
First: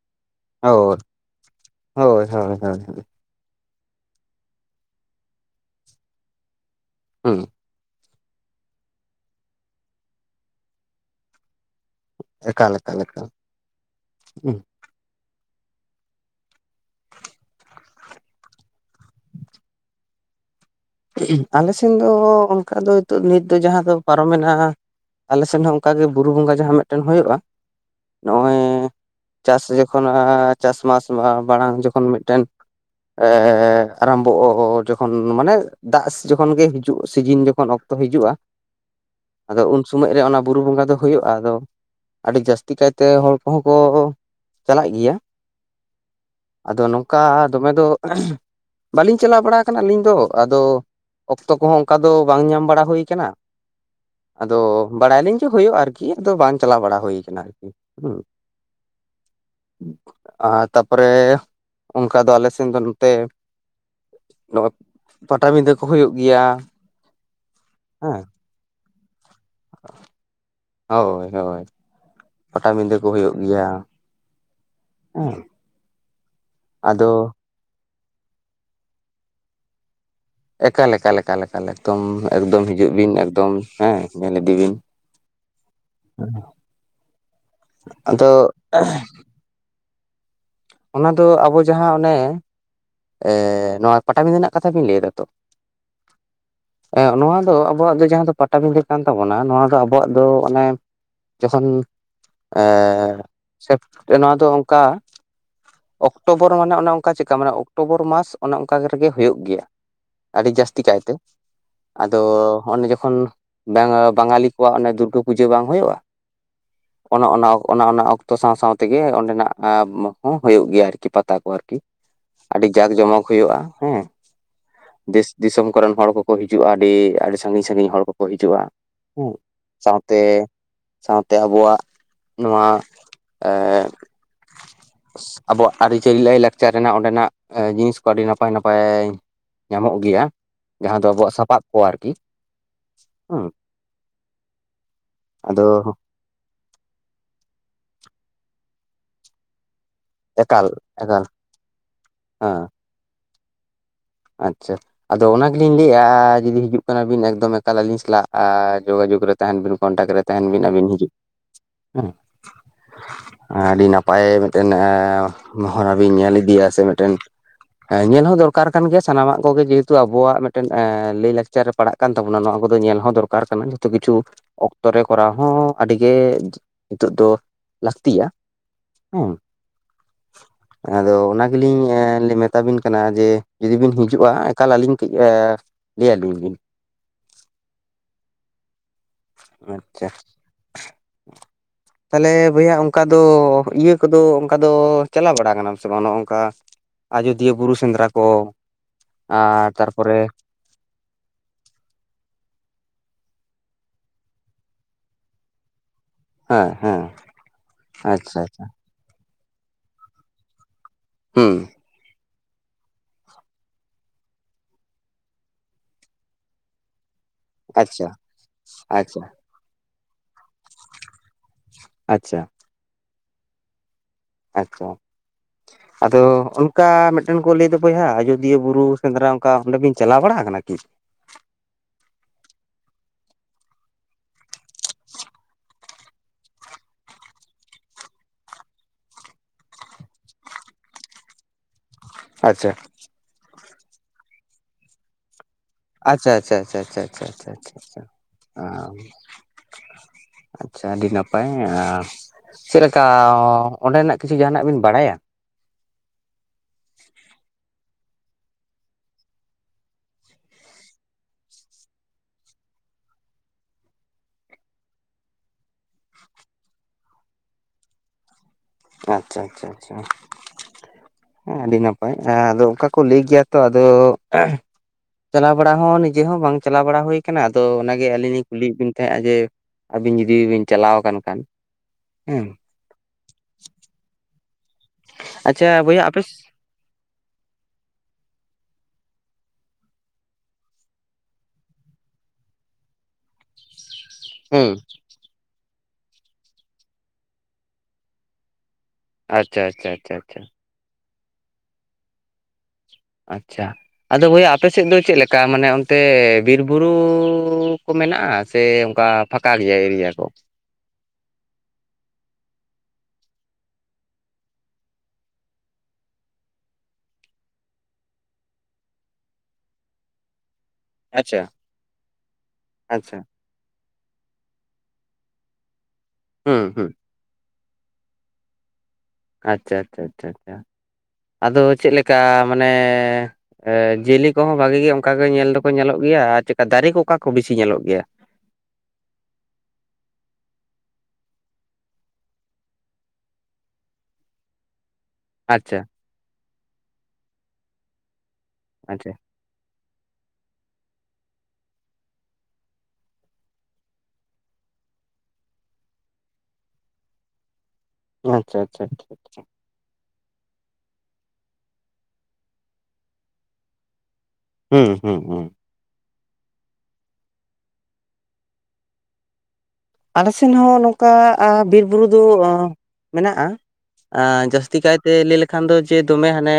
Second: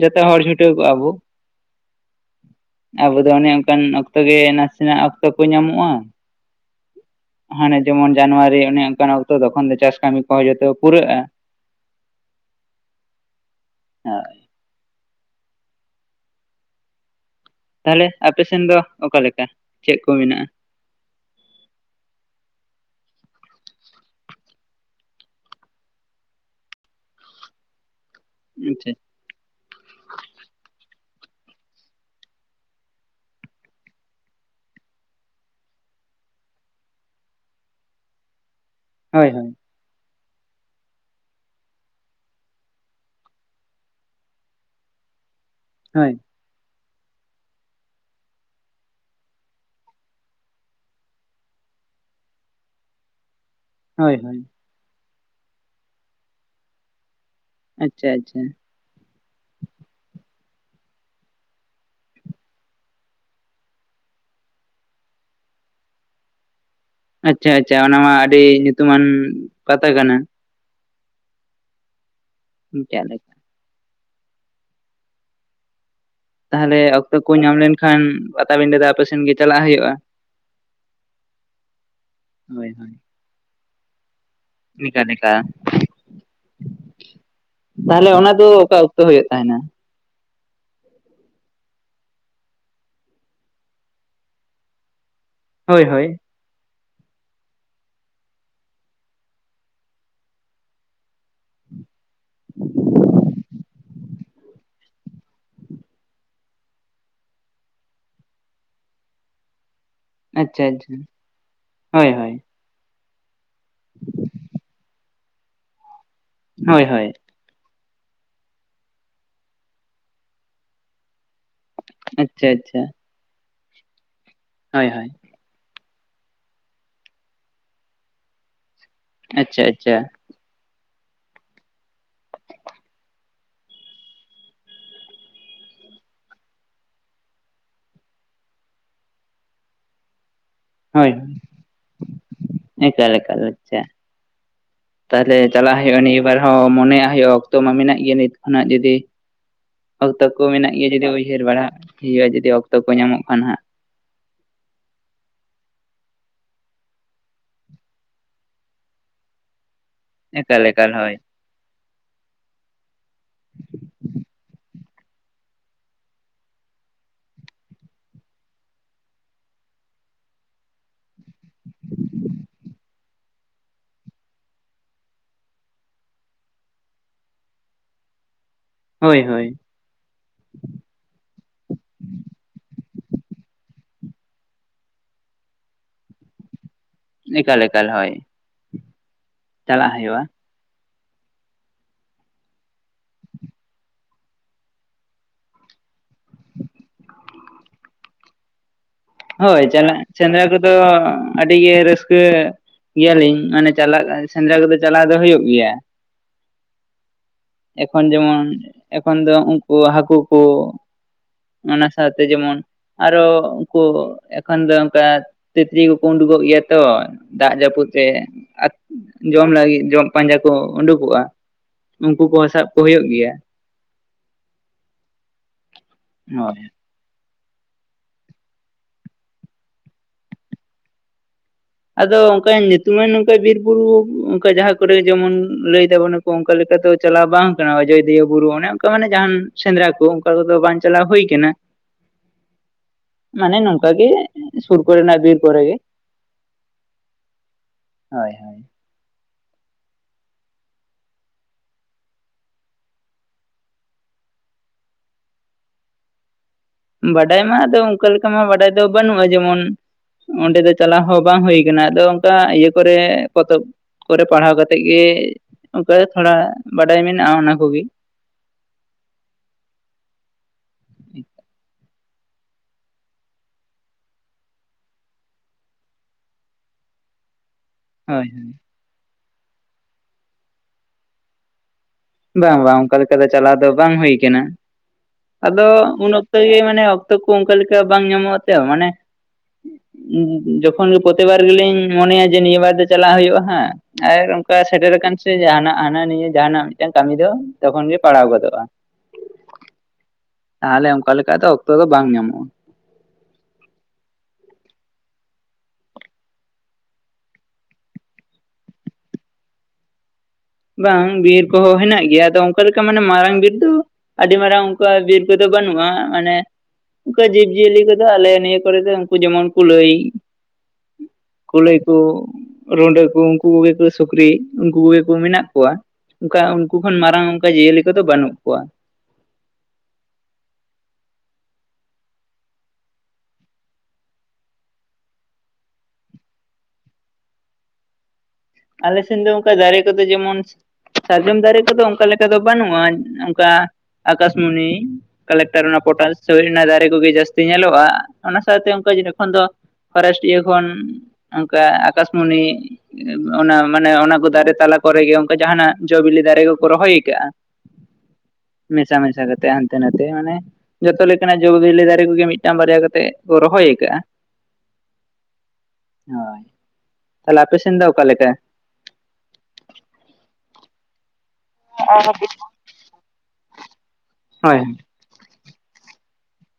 ᱡᱷᱚᱛᱚ ᱦᱚᱲ ᱪᱷᱩᱴᱟᱹᱣ ᱠᱚᱜᱼᱟ ᱦᱳᱭ ᱵᱚ ᱦᱳᱭ ᱦᱳᱭ ᱦᱳᱭ ᱟᱵᱚ ᱫᱚ ᱚᱱᱮ ᱚᱱᱠᱟᱱ ᱚᱠᱛᱚ ᱜᱮ ᱱᱟᱥᱮᱱᱟᱜ ᱚᱠᱛᱚ ᱠᱚ ᱧᱟᱢᱚᱜᱼᱟ ᱦᱩᱸ ᱦᱟᱱᱮ ᱡᱮᱢᱚᱱ ᱡᱟᱱᱩᱣᱟᱨᱤ ᱚᱱᱮ ᱚᱱᱠᱟᱱ ᱚᱠᱛᱚ ᱛᱚᱠᱷᱚᱱ ᱫᱚ ᱪᱟᱥ ᱠᱟᱹᱢᱤ ᱠᱚᱦᱚᱸ ᱡᱚᱛᱚ ᱯᱩᱨᱟᱹᱜᱼᱟ ᱮᱠᱟᱞ ᱮᱠᱟᱞ ᱮᱠᱟᱞ ᱦᱩ ᱛᱟᱦᱚᱞᱮ ᱟᱯᱮᱥᱮᱱ ᱫᱚ ᱚᱠᱟᱞᱠᱟ ᱪᱮᱫ ᱠᱚ ᱢᱮᱱᱟᱜᱼᱟ? ᱟᱞᱮ ᱥᱮᱱ ᱫᱚ ᱚᱱᱠᱟ ᱫᱚ ᱱᱤᱛᱚᱜ ᱱᱤᱛ ᱫᱚ ᱡᱟᱦᱟᱸ ᱠᱚ ᱯᱟᱨᱚᱢᱮᱱᱟ ᱟᱞᱮ ᱥᱮᱫ ᱦᱚᱸ ᱚᱱᱠᱟᱜᱮ ᱵᱩᱨᱩ ᱵᱚᱸᱜᱟ ᱡᱟᱦᱟᱸ ᱢᱤᱫᱴᱮᱱ ᱦᱩᱭᱩᱜᱼᱟ ᱱᱚᱜᱼᱚᱭ ᱟᱪᱪᱷᱟ ᱪᱟᱥ ᱡᱚᱠᱷᱚᱱ ᱟᱨ ᱪᱟᱥᱢᱟᱥ ᱢᱟᱲᱟᱝ ᱡᱚᱠᱷᱚᱱ ᱢᱤᱫᱴᱮᱱ ᱮ ᱟᱨᱟᱢᱵᱷᱚᱜ ᱡᱚᱠᱷᱚᱱ ᱢᱟᱱᱮ ᱫᱟᱜ ᱡᱚᱠᱷᱚᱱ ᱜᱮ ᱦᱤᱡᱩᱜ, ᱥᱤᱡᱤᱱ ᱡᱚᱠᱷᱚᱱ ᱚᱠᱛᱚ ᱦᱤᱡᱩᱜᱼᱟ ᱦᱳᱭ ᱦᱳᱭ ᱟᱫᱚ ᱩᱱ ᱥᱚᱢᱚᱭ ᱨᱮ ᱚᱱᱟ ᱵᱩᱨᱩ ᱵᱚᱸᱜᱟ ᱫᱚ ᱦᱩᱭᱩᱜᱼᱟ ᱟᱫᱚ ᱾ ᱟᱰᱤ ᱡᱟᱹᱥᱛᱤ ᱠᱟᱭᱛᱮ ᱦᱚᱲ ᱠᱚᱦᱚᱸ ᱠᱚ ᱪᱟᱞᱟᱜ ᱜᱮᱭᱟ ᱦᱳᱭ ᱟᱫᱚ ᱱᱚᱝᱠᱟ ᱫᱚᱢᱮ ᱫᱚ ᱵᱟᱞᱤᱧ ᱪᱟᱞᱟᱣ ᱵᱟᱲᱟ ᱟᱠᱟᱱᱟ ᱟᱹᱞᱤᱧ ᱫᱚ ᱟᱫᱚ ᱚᱠᱛᱚ ᱠᱚᱦᱚᱸ ᱚᱱᱠᱟ ᱫᱚ ᱵᱟᱝ ᱧᱟᱢ ᱵᱟᱲᱟ ᱦᱩᱭ ᱟᱠᱟᱱᱟ ᱦᱳᱭ ᱦᱳᱭ ᱟᱫᱚ ᱵᱟᱲᱟᱭᱟᱞᱤᱧ ᱦᱳᱭᱩᱜᱼᱟ ᱟᱨᱠᱤ, ᱟᱫᱚ ᱵᱟᱝ ᱪᱟᱞᱟᱣ ᱵᱟᱲᱟ ᱦᱩᱭ ᱠᱟᱱᱟ ᱟᱨᱠᱤ ᱟᱪᱪᱷᱟ ᱦᱩᱸ ᱟᱪᱪᱷᱟ ᱟᱨ ᱛᱟᱯᱚᱨᱮ ᱚᱱᱠᱟ ᱫᱚ ᱟᱞᱮ ᱥᱮᱱ ᱫᱚ ᱱᱚᱛᱮ [unintelligible] ᱯᱟᱴᱟᱵᱤᱸᱫᱟᱹ ᱠᱚ ᱦᱩᱭᱩᱜ ᱜᱮᱭᱟ ᱟᱪᱪᱷᱟ ᱟᱪᱪᱷᱟ ᱚᱱᱟ ᱢᱟ ᱦᱮᱸ ᱟᱹᱰᱤ ᱧᱩᱛᱩᱢᱟᱱ ᱯᱟᱛᱟ ᱠᱟᱱᱟ ᱦᱳᱭ ᱦᱳᱭ ᱯᱟᱴᱟᱵᱤᱫᱟᱹ ᱪᱮᱫ ᱠᱚ ᱞᱮᱠᱟ᱾ ᱦᱳᱭᱳᱜ ᱜᱮᱭᱟ ᱦᱮ ᱛᱟᱦᱚᱞᱮ ᱚᱠᱛᱚ ᱠᱚ ᱧᱟᱢ ᱞᱮᱱᱠᱷᱟᱱ ᱯᱟᱛᱟᱵᱤᱱᱫᱟᱹ ᱫᱚ ᱟᱯᱮ ᱥᱮᱱ ᱜᱮ ᱪᱟᱞᱟᱜ ᱦᱩᱭᱩᱜᱼᱟ ᱾ ᱮᱠᱟᱞ ᱮᱠᱟᱞ ᱮᱠᱟᱞ ᱮᱠᱟᱞ ᱮᱠᱫᱚᱢ ᱮᱠᱫᱚᱢ ᱦᱳᱭ ᱦᱤᱡᱩᱜ ᱦᱳᱭ ᱵᱤᱱ ᱮᱠᱫᱚᱢ ᱦᱮᱸ ᱧᱮᱞ ᱤᱫᱤ ᱵᱤᱱ ᱮᱠᱟᱞ ᱮᱠᱟᱞ ᱛᱟᱦᱞᱮ ᱚᱱᱟ ᱫᱚ ᱟᱫᱚ ᱚᱠᱟ ᱚᱠᱛᱚ ᱦᱳᱭᱳᱜ ᱛᱟᱦᱮᱱᱟ? ᱚᱱᱟ ᱫᱚ ᱟᱵᱚ ᱡᱟᱦᱟᱸ ᱚᱱᱮ ᱮᱻ ᱱᱚᱣᱟ ᱯᱟᱴᱟᱵᱤᱸᱫᱟᱹ ᱨᱮᱱᱟᱜ ᱠᱟᱛᱷᱟ ᱵᱤᱱ ᱞᱟᱹᱭ ᱫᱟᱛᱚ? ᱦᱳᱭ ᱦᱳᱭ ᱮᱸᱜ ᱱᱚᱣᱟ ᱫᱚ ᱟᱵᱚᱣᱟᱜ ᱫᱚ ᱡᱟᱦᱟᱸ ᱫᱚ ᱯᱟᱴᱟᱵᱤᱸᱫᱟᱹ ᱠᱟᱱ ᱛᱟᱵᱚᱱᱟ ᱱᱚᱣᱟ ᱫᱚ ᱟᱵᱚᱣᱟᱜ ᱫᱚ ᱚᱱᱮ ᱡᱚᱠᱷᱚᱱ ᱮᱸᱻ ᱥᱮᱯ ᱱᱚᱣᱟ ᱫᱚ ᱚᱱᱠᱟ ᱚᱠᱴᱳᱵᱚᱨ ᱢᱟᱱᱮ ᱚᱱᱮ ᱚᱱᱠᱟ ᱪᱤᱠᱟ ᱢᱟᱱᱮ ᱚᱠᱴᱳᱵᱚᱨ ᱢᱟᱥ ᱚᱱᱮ ᱚᱱᱠᱟ ᱨᱮᱜᱮ ᱦᱩᱭᱩᱜ ᱜᱮᱭᱟ ᱟᱹᱰᱤ ᱟᱪᱪᱷᱟ ᱡᱟᱹᱥᱛᱤ ᱟᱪᱪᱷᱟ ᱠᱟᱭᱛᱮ, ᱦᱳᱭ ᱟᱫᱚ ᱦᱳᱭ ᱦᱚᱸᱜ-ᱱᱮ ᱡᱚᱠᱷᱚᱱ ᱵᱟᱝ ᱵᱟᱝᱜᱟᱞᱤ ᱠᱚᱣᱟᱜ ᱚᱱᱮ ᱫᱩᱨᱜᱟᱹ ᱯᱩᱡᱟᱹ ᱵᱟᱝ ᱦᱩᱭᱩᱜᱼᱟ ᱦᱳᱭ ᱦᱳᱭ ᱚᱱᱮ ᱚᱱᱟ ᱚᱱᱟ ᱚᱱᱟ ᱚᱠᱛᱚ ᱥᱟᱶ ᱥᱟᱶ ᱛᱮᱜᱮ ᱚᱸᱰᱮᱱᱟᱜ ᱦᱚᱸ ᱦᱩᱭᱩᱜ ᱜᱮᱭᱟ ᱟᱨᱠᱤ ᱯᱟᱛᱟ ᱠᱚ ᱟᱨᱠᱤ ᱟᱪᱪᱷᱟ ᱟᱰᱤ ᱟᱪᱪᱷᱟ ᱡᱟᱸᱠ ᱡᱚᱢᱚᱠ ᱦᱳᱭᱩᱜᱼᱟ ᱦᱮᱸ ᱦᱳᱭ ᱦᱳᱭ ᱫᱮᱥ ᱫᱤᱥᱚᱢ ᱠᱚᱨᱮᱱ ᱦᱚᱲ ᱠᱚᱠᱚ ᱦᱤᱡᱩᱜᱼᱟ ᱟᱹᱰᱤ ᱟᱹᱰᱤ ᱥᱟᱺᱜᱤᱧ ᱥᱟᱺᱜᱤᱧ ᱦᱚᱲ ᱠᱚᱠᱚ ᱦᱤᱡᱩᱜᱼᱟ ᱦᱩ ᱟᱪᱪᱷᱟ ᱟᱪᱪᱷᱟ ᱥᱟᱶᱛᱮ ᱥᱟᱶᱛᱮ ᱟᱵᱚᱣᱟᱜ ᱱᱚᱣᱟ ᱮ ᱟᱵᱚᱣᱟᱜ ᱟᱹᱨᱤ ᱪᱟᱹᱞᱤ ᱞᱟᱭᱞᱟᱠᱪᱟᱨ ᱨᱮᱱᱟᱜ ᱚᱸᱰᱮᱱᱟᱜ ᱡᱤᱱᱤᱥ ᱠᱚ ᱟᱹᱰᱤ ᱱᱟᱯᱟᱭ ᱱᱟᱯᱟᱭ ᱧᱟᱢᱚᱜ ᱜᱮᱭᱟ᱾ ᱡᱟᱦᱟᱸ ᱫᱚ ᱦᱳᱭ ᱟᱵᱚᱣᱟᱜ ᱥᱟᱯᱟᱵ ᱠᱚ ᱟᱨᱠᱤ ᱮᱠᱟ ᱞᱮᱠᱟ ᱦᱮᱸ ᱫᱚ ᱪᱮᱫ? ᱛᱟᱦᱞᱮ ᱟᱫᱚ ᱪᱟᱞᱟᱜ ᱦᱩᱭᱩᱜᱼᱟ ᱱᱤᱭᱟᱹᱵᱟᱨ ᱦᱚᱸ ᱢᱚᱱᱮᱭᱟᱜ ᱦᱩᱭᱩᱜᱼᱟ ᱚᱠᱛᱚ ᱢᱟ ᱢᱮᱱᱟᱜ ᱜᱮᱭᱟ ᱱᱤᱛ ᱠᱷᱚᱱᱟᱜ ᱡᱩᱫᱤ ᱚᱠᱛᱚ ᱠᱚ ᱮᱠᱟᱞ ᱢᱮᱱᱟᱜ ᱜᱮᱭᱟ ᱡᱩᱫᱤ ᱮᱠᱟᱞ ᱩᱭᱦᱟᱹᱨ ᱵᱟᱲᱟ ᱦᱩᱭᱩᱜᱼᱟ ᱡᱩᱫᱤ ᱦᱮᱸ ᱚᱠᱛᱚ ᱠᱚ ᱧᱟᱢᱚᱜ ᱠᱷᱟᱱ ᱦᱟᱸᱜ᱾ ᱟᱪᱪᱷᱟ᱾ ᱟᱫᱚ ᱚᱱᱟ ᱜᱮᱞᱤᱧ ᱞᱟᱹᱭᱟ ᱡᱩᱫᱤ ᱦᱤᱡᱩᱜ ᱠᱟᱱᱟᱵᱤᱱ ᱮᱠᱫᱚᱢ ᱮᱠᱟᱞ ᱟᱞᱤᱧ ᱥᱟᱞᱟᱜ ᱟᱨ ᱡᱳᱜᱟᱡᱳᱜᱽ ᱨᱮ ᱛᱟᱦᱮᱱ ᱵᱤᱱ ᱠᱚᱱᱴᱟᱠ ᱨᱮ ᱛᱟᱦᱮᱱ ᱮᱠᱟᱞ ᱵᱤᱱ ᱟᱹᱵᱤᱱ ᱮᱠᱟᱞ ᱦᱤᱡᱩᱜ ᱦᱳᱭ ᱦᱮᱸ᱾ ᱟᱹᱰᱤ ᱱᱟᱯᱟᱭ ᱢᱤᱫᱴᱮᱱ ᱦᱚᱨᱟ ᱵᱤᱧ ᱧᱮᱞ ᱤᱫᱤᱭᱟ ᱥᱮ ᱢᱤᱫᱴᱮᱱ ᱦᱮᱸ ᱧᱮᱞ ᱦᱚᱸ ᱫᱚᱨᱠᱟᱨ ᱠᱟᱱ ᱜᱮᱭᱟ ᱥᱟᱱᱟᱢᱟᱜ ᱠᱚᱜᱮ ᱡᱮᱦᱮᱛᱩ ᱟᱵᱚᱣᱟᱜ ᱢᱤᱫᱴᱮᱱ ᱮᱻ ᱞᱟᱹᱭ-ᱞᱟᱠᱪᱟᱨ ᱨᱮ ᱯᱟᱲᱟᱜ ᱠᱟᱱ ᱛᱟᱵᱚᱱᱟ ᱱᱚᱣᱟ ᱠᱚᱫᱚ ᱧᱮᱞ ᱦᱚᱸ ᱫᱚᱨᱠᱟᱨ ᱠᱟᱱᱟ᱾ ᱡᱚᱛᱚ ᱠᱤᱪᱷᱩ ᱚᱠᱛᱚ ᱨᱮ ᱠᱚᱨᱟᱣ ᱦᱚᱸ ᱟᱹᱰᱤ ᱜᱮ ᱱᱤᱛᱚᱜ ᱫᱚ ᱞᱟᱠᱛᱤᱭᱟ᱾ ᱦᱳᱭ ᱦᱮᱸ ᱦᱳᱭ ᱟᱫᱚ ᱚᱱᱟ ᱜᱮᱞᱤᱧ ᱢᱮᱛᱟᱵᱤᱱ ᱠᱟᱱᱟ ᱡᱮ ᱡᱩᱫᱤ ᱵᱤᱱ ᱦᱤᱡᱩᱜ-ᱟ ᱮᱠᱟᱞ ᱟᱞᱤᱧ ᱞᱟ. ᱭ ᱟᱵᱤᱱ ᱜᱤᱧ᱾ ᱮᱠᱟᱞ ᱮᱠᱟᱞ ᱦᱚᱭ᱾ ᱟᱪᱪᱷᱟ᱾ ᱛᱟᱦᱚᱞᱮ ᱵᱚᱭᱦᱟ ᱚᱱᱠᱟ ᱫᱚ ᱤᱭᱟᱹ ᱠᱚᱫᱚ ᱚᱱᱠᱟ ᱫᱚ ᱪᱟᱞᱟᱣ ᱵᱟᱲᱟ ᱠᱟᱱᱟᱢ ᱥᱮ ᱵᱟᱝ ᱱᱚ ᱱᱚᱝᱠᱟ ᱟᱡᱚᱫᱤᱭᱟᱹ ᱵᱩᱨᱩ ᱥᱮᱸᱫᱽᱨᱟ ᱠᱚ? ᱦᱳᱭ ᱟᱨ ᱪᱟᱞᱟᱜ ᱛᱟᱨᱯᱚᱨᱮ ᱥᱮᱸᱫᱽᱨᱟ ᱠᱚᱫᱚ ᱟᱹᱰᱤ ᱜᱮ ᱨᱟᱹᱥᱠᱟᱹ ᱜᱮᱭᱟᱞᱤᱧ ᱢᱟᱱᱮ ᱪᱟᱞᱟᱜ ᱥᱮᱸᱫᱽᱨᱟ ᱠᱚᱫᱚ ᱪᱟᱞᱟᱣ ᱫᱚ ᱦᱩᱭᱩᱜ ᱜᱮᱭᱟ᱾ ᱦᱮᱸ ᱦᱮᱸ᱾ ᱮᱠᱷᱚᱱ ᱟᱪᱪᱷᱟ ᱡᱮᱢᱚᱱ ᱟᱪᱪᱷᱟ ᱮᱠᱷᱚᱱ ᱫᱚ ᱩᱱᱠᱩ ᱦᱟᱹᱠᱩ ᱠᱚ ᱦᱩᱸ᱾ ᱚᱱᱟ ᱥᱟᱶᱛᱮ ᱡᱮᱢᱚᱱ ᱟᱨᱚ ᱩᱱᱠᱩ ᱮᱠᱷᱚᱱ ᱫᱚ ᱚᱱᱠᱟ ᱛᱤᱛᱨᱤ ᱠᱚᱠᱚ ᱩᱰᱩᱠᱚᱜ ᱜᱮᱭᱟ ᱛᱚ᱾ ᱫᱟᱜ ᱡᱟᱹᱯᱩᱫ ᱨᱮ ᱟᱪᱪᱷᱟ ᱟᱪᱪᱷᱟ ᱡᱚᱢ ᱞᱟᱹᱜᱤᱫ ᱡᱚᱢ ᱯᱟᱸᱡᱟ ᱠᱚ ᱩᱰᱩᱠᱚᱜᱼᱟ᱾ ᱩᱱᱠᱩ ᱟᱪᱪᱷᱟ ᱠᱚᱦᱚᱸ ᱥᱟᱵ ᱠᱚ ᱦᱩᱭᱩᱜ ᱜᱮᱭᱟ᱾ ᱟᱪᱪᱷᱟ ᱟᱫᱚ ᱦᱳᱭ ᱚᱱᱠᱟ ᱢᱤᱫ ᱮᱱ ᱠᱚ ᱞᱟᱹᱭ ᱮᱫᱟ ᱵᱚᱭᱦᱟ ᱟᱡᱳᱫᱤᱭᱟᱹ ᱵᱩᱨᱩ ᱥᱮᱸᱫᱽᱨᱟ ᱚᱱᱠᱟ ᱚᱸᱰᱮ ᱵᱤᱱ ᱪᱟᱞᱟᱣ ᱵᱟᱲᱟ ᱟᱠᱟᱱᱟ ᱠᱤ? ᱟᱫᱚ ᱚᱱᱠᱟ ᱧᱩᱛᱩᱢᱟᱱ ᱱᱚᱝᱠᱟ ᱵᱤᱨ ᱵᱩᱨᱩ ᱚᱱᱠᱟ ᱡᱟᱦᱟᱸ ᱠᱚᱨᱮ ᱡᱮᱢᱚᱱ ᱞᱟᱹᱭ ᱫᱟᱵᱚᱱ ᱚᱱᱠᱟ ᱞᱮᱠᱟ ᱫᱚ ᱪᱟᱞᱟᱣ ᱵᱟᱝ ᱠᱟᱱᱟ ᱚᱡᱚᱫᱤᱭᱟᱹ ᱵᱩᱨᱩ ᱚᱱᱮ ᱚᱱᱠᱟ ᱢᱟᱱᱮ ᱡᱟᱦᱟᱱ ᱥᱮᱸᱫᱽᱨᱟ ᱠᱚ ᱚᱱᱠᱟ ᱠᱚᱫᱚ ᱵᱟᱝ ᱪᱟᱞᱟᱣ ᱦᱩᱭ ᱠᱟᱱᱟ᱾ ᱟᱪᱪᱷᱟ᱾ ᱢᱟᱱᱮ ᱱᱚᱝᱠᱟ ᱜᱮ ᱥᱩᱨ ᱠᱚᱨᱮᱱᱟᱜ ᱵᱤᱨ ᱠᱚᱨᱮ ᱜᱮ᱾ ᱟᱪᱪᱷᱟ-ᱟᱪᱪᱷᱟ-ᱟᱪᱪᱷᱟ-ᱟᱪᱷᱟ-ᱟᱪᱪᱷᱟ ᱟᱪᱪᱷᱟ, ᱦᱳᱭ ᱦᱳᱭ ᱚᱻ ᱟᱪᱪᱷᱟ ᱟᱹᱰᱤ ᱱᱟᱯᱟᱭ ᱟᱨ ᱪᱮᱫᱞᱮᱠᱟ ᱚᱸᱰᱮᱱᱟᱜ ᱠᱤᱪᱷᱩ ᱡᱟᱦᱟᱱᱟᱜ ᱵᱤᱱ ᱵᱟᱲᱟᱭᱟ? ᱵᱟᱰᱟᱭ ᱢᱟ ᱟᱫᱚ ᱚᱱᱠᱟ ᱞᱮᱠᱟ ᱢᱟ ᱵᱟᱰᱟᱭ ᱫᱚ ᱵᱟᱹᱱᱩᱜᱼᱟ ᱡᱮᱢᱚᱱ ᱚᱸᱰᱮ ᱫᱚ ᱪᱟᱞᱟᱣ ᱦᱚᱸ ᱵᱟᱝ ᱦᱩᱭ ᱟᱠᱟᱱᱟ ᱟᱫᱚ ᱚᱱᱠᱟ ᱤᱭᱟᱹ ᱠᱚᱨᱮ ᱯᱚᱛᱚᱵ ᱠᱚᱨᱮ ᱯᱟᱲᱦᱟᱣ ᱠᱟᱛᱮᱜ ᱜᱮ ᱚᱱᱠᱟ ᱛᱷᱚᱲᱟ ᱵᱟᱰᱟᱭ ᱢᱮᱱᱟᱜᱼᱟ ᱚᱱᱟ ᱠᱚᱜᱮ᱾ ᱟᱪᱪᱷᱟ ᱟᱪᱪᱷᱟ ᱟᱪᱪᱷᱟ ᱦᱮᱸ ᱟᱹᱰᱤ ᱱᱟᱯᱟᱭ᱾ ᱦᱮ ᱟᱫᱚ ᱚᱱᱠᱟ ᱠᱚ ᱞᱟᱹᱭ ᱜᱮᱭᱟ ᱛᱚ ᱟᱫᱚ ᱪᱟᱞᱟᱣ ᱵᱟᱲᱟ ᱦᱚᱸ ᱱᱤᱡᱮ ᱦᱚᱸ ᱵᱟᱝ ᱪᱟᱞᱟᱣ ᱵᱟᱲᱟ ᱦᱩᱭ ᱟᱠᱟᱱᱟ ᱟᱫᱚ ᱚᱱᱟᱜᱮ ᱜᱮ ᱦᱳᱭ ᱟᱹᱞᱤᱧ ᱞᱤᱧ ᱦᱳᱭ ᱠᱩᱞᱤᱭᱮᱫ ᱵᱤᱱ ᱛᱟᱦᱮᱸᱜᱼᱟ ᱡᱮ ᱟᱹᱵᱤᱱ ᱡᱩᱫᱤ ᱵᱤᱱ ᱪᱟᱞᱟᱣ ᱟᱠᱟᱱ ᱠᱷᱟᱱ᱾ ᱦᱮᱸ ᱵᱟᱝ ᱵᱟᱝ ᱚᱱᱠᱟ ᱞᱮᱠᱟ ᱫᱚ ᱪᱟᱞᱟᱣ ᱫᱚ ᱵᱟᱝ ᱦᱩᱭ ᱠᱟᱱᱟ ᱟᱪᱪᱷᱟ ᱟᱫᱚ ᱵᱚᱭᱦᱟ ᱩᱱ ᱟᱯᱮ ᱚᱠᱛᱚ ᱜᱮ ᱢᱟᱱᱮ ᱚᱠᱛᱚ ᱠᱩ ᱚᱱᱠᱟ ᱞᱮᱠᱟ ᱵᱟᱝ ᱧᱟᱢᱚᱜᱼᱟ ᱛᱮ ᱢᱟᱱᱮ ᱡᱚᱠᱷᱚᱱ ᱜᱮ ᱯᱨᱚᱛᱤᱵᱟᱨ ᱜᱮᱞᱤᱧ ᱢᱚᱱᱮᱭᱟ ᱡᱮ ᱱᱤᱭᱟᱹ ᱵᱟᱨ ᱫᱚ ᱪᱟᱞᱟᱜ ᱦᱩᱭᱩᱜᱼᱟ ᱦᱟᱸᱜ᱾ ᱟᱨ ᱚᱱᱠᱟ ᱦᱮᱸ ᱥᱮᱴᱮᱨ ᱟᱠᱟᱱ ᱥᱮ ᱡᱟᱦᱱᱟᱜ ᱦᱟᱱᱟ ᱱᱤᱭᱟᱹ ᱡᱟᱦᱱᱟᱜ ᱢᱤᱫᱴᱟᱝ ᱠᱟᱹᱢᱤ ᱫᱚ ᱛᱚᱠᱷᱚᱱ ᱜᱮ ᱯᱟᱲᱟᱣ ᱜᱚᱫᱚᱜᱼᱟ᱾ ᱟᱪᱪᱷᱟ ᱟᱪᱷᱟ ᱟᱪᱷᱟ ᱟᱪᱷᱟ ᱟᱪᱷᱟ᱾ ᱛᱟᱦᱚᱞᱮ ᱚᱝᱠᱟ ᱞᱮᱠᱟ ᱫᱚ ᱚᱠᱛᱚ ᱫᱚ ᱵᱟᱝ ᱧᱟᱢᱚᱜᱼᱟ? ᱟᱪᱪᱷᱟ᱾ ᱟᱫᱚ ᱵᱚᱭᱦᱟ ᱟᱯᱮᱥᱮᱫ ᱫᱚ ᱪᱮᱫ ᱞᱮᱠᱟ ᱢᱟᱱᱮ ᱚᱱᱛᱮ ᱵᱤᱨ ᱵᱩᱨᱩᱻ ᱠᱚ ᱢᱮᱱᱟᱜᱼᱟ ᱥᱮ ᱚᱝᱠᱟ ᱯᱷᱟᱸᱠᱟ ᱜᱮᱭᱟ ᱮᱨᱤᱭᱟ ᱠᱚ? ᱵᱟᱝ ᱵᱤᱨ ᱠᱚᱦᱚᱸ ᱦᱮᱸᱱᱟᱜ ᱜᱮᱭᱟ ᱟᱫᱚ ᱚᱱᱠᱟ ᱞᱮᱠᱟ ᱢᱟᱱᱮ ᱢᱟᱨᱟᱝ ᱵᱤᱨ ᱫᱚ ᱟᱹᱰᱤ ᱢᱟᱨᱟᱝ ᱚᱱᱠᱟ ᱵᱤᱨ ᱠᱚᱫᱚ ᱵᱟᱹᱱᱩᱜᱼᱟ ᱢᱟᱱᱮ ᱩᱱᱠᱩ ᱡᱤᱵᱽ ᱡᱤᱭᱟᱹᱞᱤ ᱠᱚᱫᱚ ᱟᱞᱮ ᱱᱤᱭᱟᱹ ᱠᱚᱨᱮ ᱫᱚ ᱩᱱᱠᱩ ᱡᱮᱢᱚᱱ ᱠᱩᱞᱟᱹᱭ ᱟᱪᱪᱷᱟ ᱠᱩᱞᱟᱹᱭ ᱠᱩ ᱨᱩᱸᱰᱟᱹ ᱟᱪᱪᱷᱟ ᱠᱩ ᱠᱩᱜᱮ ᱠᱚ ᱥᱩᱠᱨᱤ ᱩᱱᱠᱩ ᱠᱚᱜᱮ ᱠᱚ ᱢᱮᱱᱟᱜ ᱠᱚᱣᱟ ᱚᱱᱠᱟ ᱦᱩᱸ ᱩᱱᱠᱩ ᱦᱩᱸ ᱠᱷᱚᱱ ᱢᱟᱨᱟᱝ ᱚᱱᱠᱟ ᱡᱤᱭᱟᱹᱞᱤ ᱠᱚᱫᱚ ᱵᱟᱹᱱᱩᱜ ᱠᱚᱣᱟ᱾ ᱟᱪᱪᱷᱟ ᱟᱪᱪᱷᱟ ᱪᱷᱟᱷᱟ, ᱟᱫᱚ ᱪᱮᱫ ᱞᱮᱠᱟ ᱢᱟᱱᱮ ᱮ ᱡᱤᱭᱟᱹᱞᱤ ᱠᱚᱦᱚᱸ ᱵᱷᱟᱜᱤ ᱜᱮ ᱚᱱᱠᱟᱜᱮ ᱧᱮᱞ ᱫᱚᱠᱚ ᱧᱮᱞᱚᱜ ᱜᱮᱭᱟ ᱟᱨ ᱪᱮᱠᱟ ᱫᱟᱨᱮ ᱠᱚ ᱚᱠᱟ ᱠᱚ ᱵᱮᱥᱤ ᱧᱮᱞᱚᱜ ᱜᱮᱭᱟ? ᱟᱞᱮ ᱥᱮᱱ ᱫᱚ ᱚᱱᱠᱟ ᱫᱟᱨᱮ ᱠᱚᱫᱚ ᱡᱮᱢᱚᱱ ᱥᱟᱨᱡᱚᱢ ᱫᱟᱨᱮ ᱠᱚᱫᱚ ᱚᱱᱠᱟ ᱞᱮᱠᱟ ᱫᱚ ᱵᱟᱹᱱᱩᱜᱼᱟ ᱚᱱᱠᱟ ᱟᱠᱟᱥᱵᱩᱱᱤ ᱠᱟᱞᱮᱠᱴᱟᱨ ᱟᱪᱪᱷᱟ ᱚᱱᱟ ᱯᱚᱴᱟᱥ ᱦᱳᱭ ᱚᱱᱟ ᱫᱟᱨᱮ ᱠᱚᱜᱮ ᱡᱟᱹᱥᱛᱤ ᱧᱮᱞᱚᱜᱼᱟ ᱚᱱᱟ ᱥᱟᱣᱛᱮ ᱚᱱᱠᱟ ᱟᱪᱪᱷᱟ ᱡᱚᱠᱷᱚᱱ ᱫᱚ ᱯᱷᱚᱨᱮᱥᱴ ᱤᱭᱟᱹ ᱠᱷᱚᱱ ᱚᱱᱠᱟ ᱟᱠᱟᱥᱵᱩᱱᱤ ᱚᱱᱟ ᱢᱟᱱᱮ ᱚᱱᱟ ᱠᱚ ᱫᱟᱨᱮ ᱛᱟᱞᱟ ᱠᱚᱨᱮᱜᱮ ᱚᱱᱠᱟ ᱡᱟᱦᱟᱸᱱᱟᱜ ᱡᱚ ᱵᱤᱞᱤ ᱫᱟᱨᱮ ᱠᱚᱠᱚ ᱨᱚᱦᱚᱭ ᱠᱟᱜᱼᱟ᱾ ᱟᱪᱪᱷᱟ ᱟᱪᱪᱷᱟ ᱢᱮᱥᱟ ᱢᱮᱥᱟ ᱟᱪᱪᱷᱟ ᱠᱟᱛᱮ ᱦᱟᱱᱛᱮ ᱱᱟᱛᱮ ᱢᱟᱱᱮ ᱡᱷᱚᱛᱚ ᱞᱮᱠᱟᱱᱟᱜ ᱡᱳᱼ ᱵᱮᱞᱮ ᱫᱟᱨᱮ ᱠᱚᱜᱮ ᱢᱤᱫᱴᱟᱝ ᱵᱟᱨᱭᱟ ᱠᱟᱛᱮᱜ ᱠᱚ ᱨᱚᱦᱚᱭ ᱠᱟᱜᱼᱟ᱾ ᱦᱩᱸ ᱦᱩᱸ ᱦᱩᱸ᱾ ᱦᱳᱭ ᱛᱟᱦᱚᱞᱮ ᱟᱯᱮ ᱥᱮᱱ ᱫᱚ ᱚᱠᱟ ᱞᱮᱠᱟ? ᱟᱞᱮ ᱥᱮᱱ ᱦᱚᱸ ᱱᱚᱝᱠᱟ ᱵᱤᱨ ᱵᱩᱨᱩ ᱫᱚ ᱢᱮᱱᱟᱜᱼᱟ ᱦᱳᱭ ᱡᱟᱹᱥᱛᱤ ᱠᱟᱭ ᱛᱮ ᱞᱟᱹᱭ ᱞᱮᱠᱷᱟᱱ ᱫᱚ ᱡᱮ ᱫᱚᱢᱮ ᱦᱟᱸᱱᱮ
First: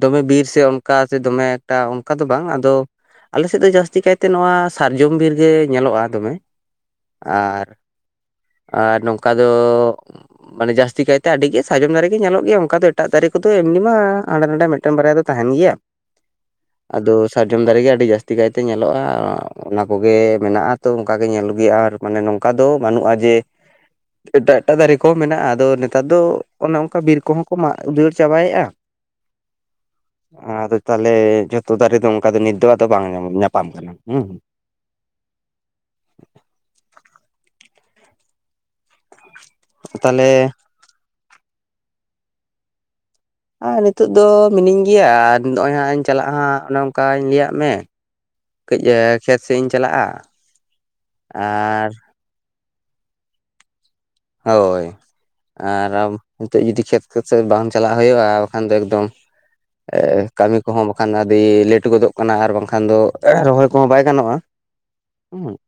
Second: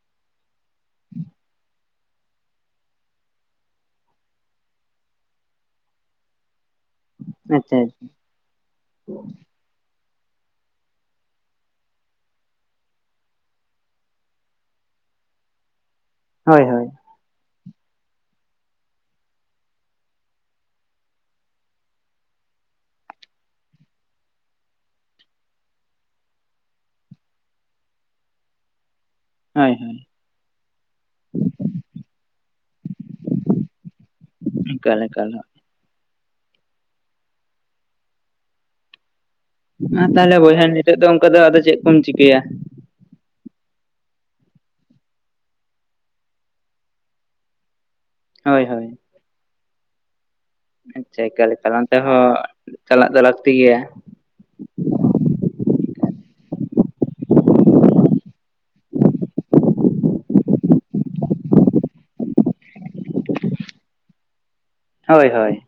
ᱫᱚᱢᱮ ᱵᱤᱨ ᱥᱮ ᱚᱱᱠᱟ ᱥᱮ ᱫᱚᱢᱮ ᱮᱠᱴᱟ ᱚᱱᱠᱟ ᱫᱚ ᱵᱟᱝ ᱟᱫᱚ ᱟᱞᱮᱥᱮᱫ ᱫᱚ ᱡᱟᱹᱥᱛᱤ ᱠᱟᱭᱛᱮ ᱱᱚᱣᱟ ᱥᱟᱨᱡᱚᱢ ᱵᱤᱨ ᱜᱮ ᱧᱮᱞᱚᱜᱼᱟ ᱫᱚᱢᱮ᱾ ᱟᱨ ᱟᱪᱪᱷᱟ ᱟᱨ ᱱᱚᱝᱠᱟ ᱫᱚ ᱢᱟᱱᱮ ᱡᱟᱹᱥᱛᱤ ᱠᱟᱭᱛᱮ ᱟᱹᱰᱤ ᱜᱮ ᱥᱟᱨᱡᱚᱢ ᱫᱟᱨᱮ ᱜᱮ ᱧᱮᱞᱚᱜ ᱜᱮᱭᱟ ᱚᱱᱠᱟ ᱫᱚ ᱮᱴᱟᱜ ᱫᱟᱨᱮ ᱠᱚᱫᱚ ᱮᱢᱱᱤ ᱢᱟ ᱦᱟᱸᱰᱮ ᱱᱟᱰᱮ ᱢᱮᱫ ᱴᱮᱱ ᱵᱟᱨᱭᱟ ᱫᱚ ᱛᱟᱦᱮᱸᱱ ᱜᱮᱭᱟ᱾ ᱦᱳᱭ ᱦᱳᱭ᱾ ᱟᱫᱚ ᱥᱟᱨᱡᱚᱢ ᱫᱟᱨᱮᱜᱮ ᱟᱹᱰᱤ ᱡᱟᱹᱥᱛᱤ ᱠᱟᱭᱛᱮ ᱧᱮᱞᱚᱜᱼᱟ ᱚᱱᱟ ᱠᱚᱜᱮ ᱢᱮᱱᱟᱜᱼᱟ ᱛᱚ ᱚᱱᱠᱟᱜᱮ ᱧᱮᱞ ᱟᱜᱩᱭ ᱦᱩᱭᱩᱜᱼᱟ ᱟᱨ ᱢᱟᱱᱮ ᱱᱚᱝᱠᱟ ᱫᱚ ᱵᱟᱹᱱᱩᱜᱼᱟ ᱡᱮ ᱮᱴᱟᱜ ᱮᱴᱟᱜ ᱫᱟᱨᱮ ᱠᱚᱦᱚᱸ ᱢᱮᱱᱟᱜᱼᱟ ᱟᱫᱚ ᱱᱮᱛᱟᱨ ᱫᱚ ᱚᱱᱮ ᱚᱱᱠᱟ ᱵᱤᱨ ᱠᱚᱦᱚᱸ ᱠᱚ ᱢᱟᱜ ᱩᱫᱟᱹᱲ ᱪᱟᱵᱟᱭᱮᱼᱟ, [inaudible] ᱦᱳᱭ ᱦᱳᱭ᱾ ᱟᱫᱚ ᱛᱟᱦᱚᱞᱮ ᱡᱷᱚᱛᱚ ᱫᱟᱨᱮ ᱫᱚ ᱚᱱᱠᱟ ᱱᱤᱛ ᱫᱚ ᱟᱫᱚ ᱵᱟᱝ ᱧᱟᱯᱟᱢ ᱠᱟᱱᱟ ᱦᱩᱸ᱾ ᱮᱠᱟᱞ ᱮᱠᱟᱞᱚ᱾ ᱢᱟ ᱛᱟᱦᱚᱞᱮ ᱵᱚᱭᱦᱟ ᱱᱤᱛᱚᱜ ᱫᱚ ᱚᱱᱠᱟ ᱫᱚ ᱟᱫᱚ ᱪᱮᱫ ᱠᱚᱢ ᱪᱤᱠᱟᱹᱭᱟ? ᱟᱨ ᱱᱤᱛᱚᱜ ᱫᱚ ᱢᱤᱱᱟᱹᱧ ᱜᱮᱭᱟ ᱟᱨ ᱱᱚᱸᱜᱼᱚᱭ ᱦᱟᱸᱜ ᱤᱧ ᱪᱟᱞᱟᱜᱼᱟ ᱦᱟᱸᱜ ᱚᱱᱮ ᱚᱱᱠᱟᱧ ᱞᱟᱹᱭᱟᱫ ᱢᱮ᱾ ᱦᱳᱭ ᱠᱟᱹᱡ ᱦᱳᱭ ᱮ ᱠᱷᱮᱛ ᱥᱮᱫ ᱤᱧ ᱪᱟᱞᱟᱜᱼᱟ᱾ ᱟᱪᱪᱷᱟ ᱮᱠᱟᱞ ᱮᱠᱟᱞ ᱟᱨ ᱚᱱᱛᱮ ᱦᱚᱸ ᱪᱟᱞᱟᱜ ᱫᱚ ᱞᱟᱜᱛᱤ ᱜᱮᱭᱟ᱾ ᱦᱳᱭ᱾ ᱟᱨ ᱟᱢ ᱱᱤᱛᱚᱜ ᱡᱩᱫᱤ ᱠᱷᱮᱛ ᱠᱚ ᱥᱮᱫ ᱵᱟᱝ ᱪᱟᱞᱟᱜ ᱦᱩᱭᱩᱜᱼᱟ ᱵᱟᱠᱷᱟᱱ ᱫᱚ ᱮᱠᱫᱚᱢ ᱮ ᱠᱟᱹᱢᱤ ᱠᱚᱦᱚᱸ ᱵᱟᱠᱷᱟᱱ ᱟᱹᱰᱤ ᱞᱮᱴ ᱜᱚᱫᱚᱜ ᱠᱟᱱᱟ ᱟᱨ ᱵᱟᱝᱠᱷᱟᱱ ᱫᱚ ᱨᱚᱦᱚᱭ ᱠᱚᱦᱚᱸ ᱵᱟᱭ ᱜᱟᱱᱚᱜᱼᱟ᱾ [inaudible] ᱦᱳᱭ ᱦᱳᱭ᱾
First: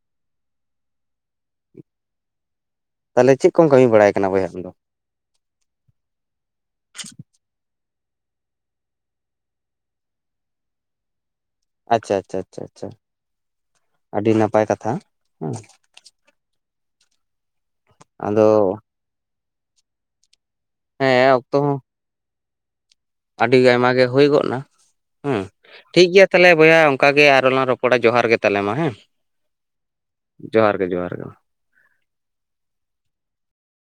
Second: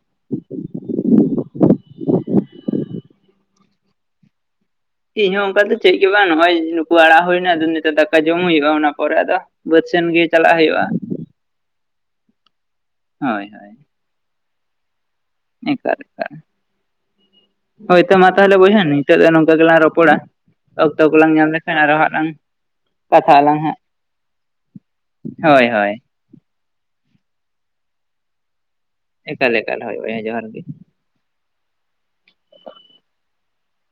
ᱛᱟᱦᱚᱞᱮ ᱪᱮᱫ ᱠᱚᱢ ᱠᱟᱹᱢᱤ ᱵᱟᱲᱟᱭ ᱠᱟᱱᱟ ᱵᱚᱭᱦᱟ ᱟᱢ ᱫᱚ? ᱤᱧ ᱦᱚᱸ ᱚᱱᱠᱟ ᱫᱚ ᱪᱮᱫ ᱜᱮ ᱵᱟᱝ ᱱᱚᱜᱚᱭ ᱱᱩᱠᱩ ᱟᱲᱟᱜ ᱦᱩᱭ ᱮᱱᱟ ᱟᱫᱚ ᱱᱤᱛᱚᱜ ᱫᱟᱠᱟ ᱡᱚᱢ ᱦᱩᱭᱩᱜ-ᱟ ᱾ ᱚᱱᱟ ᱯᱚᱨᱮ ᱟᱫᱚ ᱵᱟᱹᱫ ᱥᱮᱱ ᱜᱮ ᱪᱟᱞᱟᱜ ᱦᱩᱭᱩᱜ-ᱟ ᱾ ᱟᱪᱪᱷᱟ ᱟᱪᱷᱟ ᱟᱪᱪᱷᱟ ᱟᱪᱪᱷᱟ ᱾ ᱦᱳᱭ ᱦᱳᱭ ᱾ ᱟᱹᱰᱤ ᱱᱟᱯᱟᱭ ᱠᱟᱛᱷᱟ ᱦᱮᱸ ᱾ ᱮᱠᱟᱞ ᱮᱠᱟᱞ ᱾ [inaudible] ᱦᱳᱭ ᱛᱳ ᱢᱟ ᱟᱫᱚ ᱛᱟᱦᱞᱮ ᱵᱚᱭᱦᱟ ᱱᱤᱛᱚᱜ ᱫᱚ ᱱᱚᱝᱠᱟ ᱜᱮᱞᱟᱝ ᱨᱚᱯᱚᱲᱟ ᱾ ᱚᱠᱛᱚ ᱦᱮᱸ ᱠᱚᱞᱟᱝ ᱧᱟᱢ ᱚᱠᱛᱚ ᱞᱮᱠᱷᱟᱱ ᱦᱚᱸ ᱟᱨᱚ ᱦᱟᱸᱜ ᱞᱟᱝ ᱠᱟᱛᱷᱟᱜ ᱟᱹᱰᱤ ᱟᱞᱟᱝ ᱦᱟᱸᱜ ᱟᱭᱢᱟ ᱜᱮ ᱦᱩᱭ ᱜᱚᱫ ᱮᱱᱟ ᱦᱩᱸ ᱦᱳᱭ ᱦᱳᱭ ᱴᱷᱤᱠ ᱜᱮᱭᱟ ᱾ ᱛᱟᱦᱚᱞᱮ ᱵᱚᱭᱦᱟ ᱚᱱᱠ ᱜᱮ ᱟᱨᱚᱞᱟᱝ ᱨᱚᱯᱚᱲᱟ ᱡᱚᱦᱟᱨ ᱜᱮ ᱛᱟᱞᱮ ᱢᱟ ᱦᱮᱸ ᱾ ᱮᱠᱟᱞ ᱮᱠᱟᱞ ᱦᱚᱭ ᱵᱚᱭᱦᱟ ᱡᱚᱦᱟᱨ ᱜᱮ ᱾ ᱜᱮ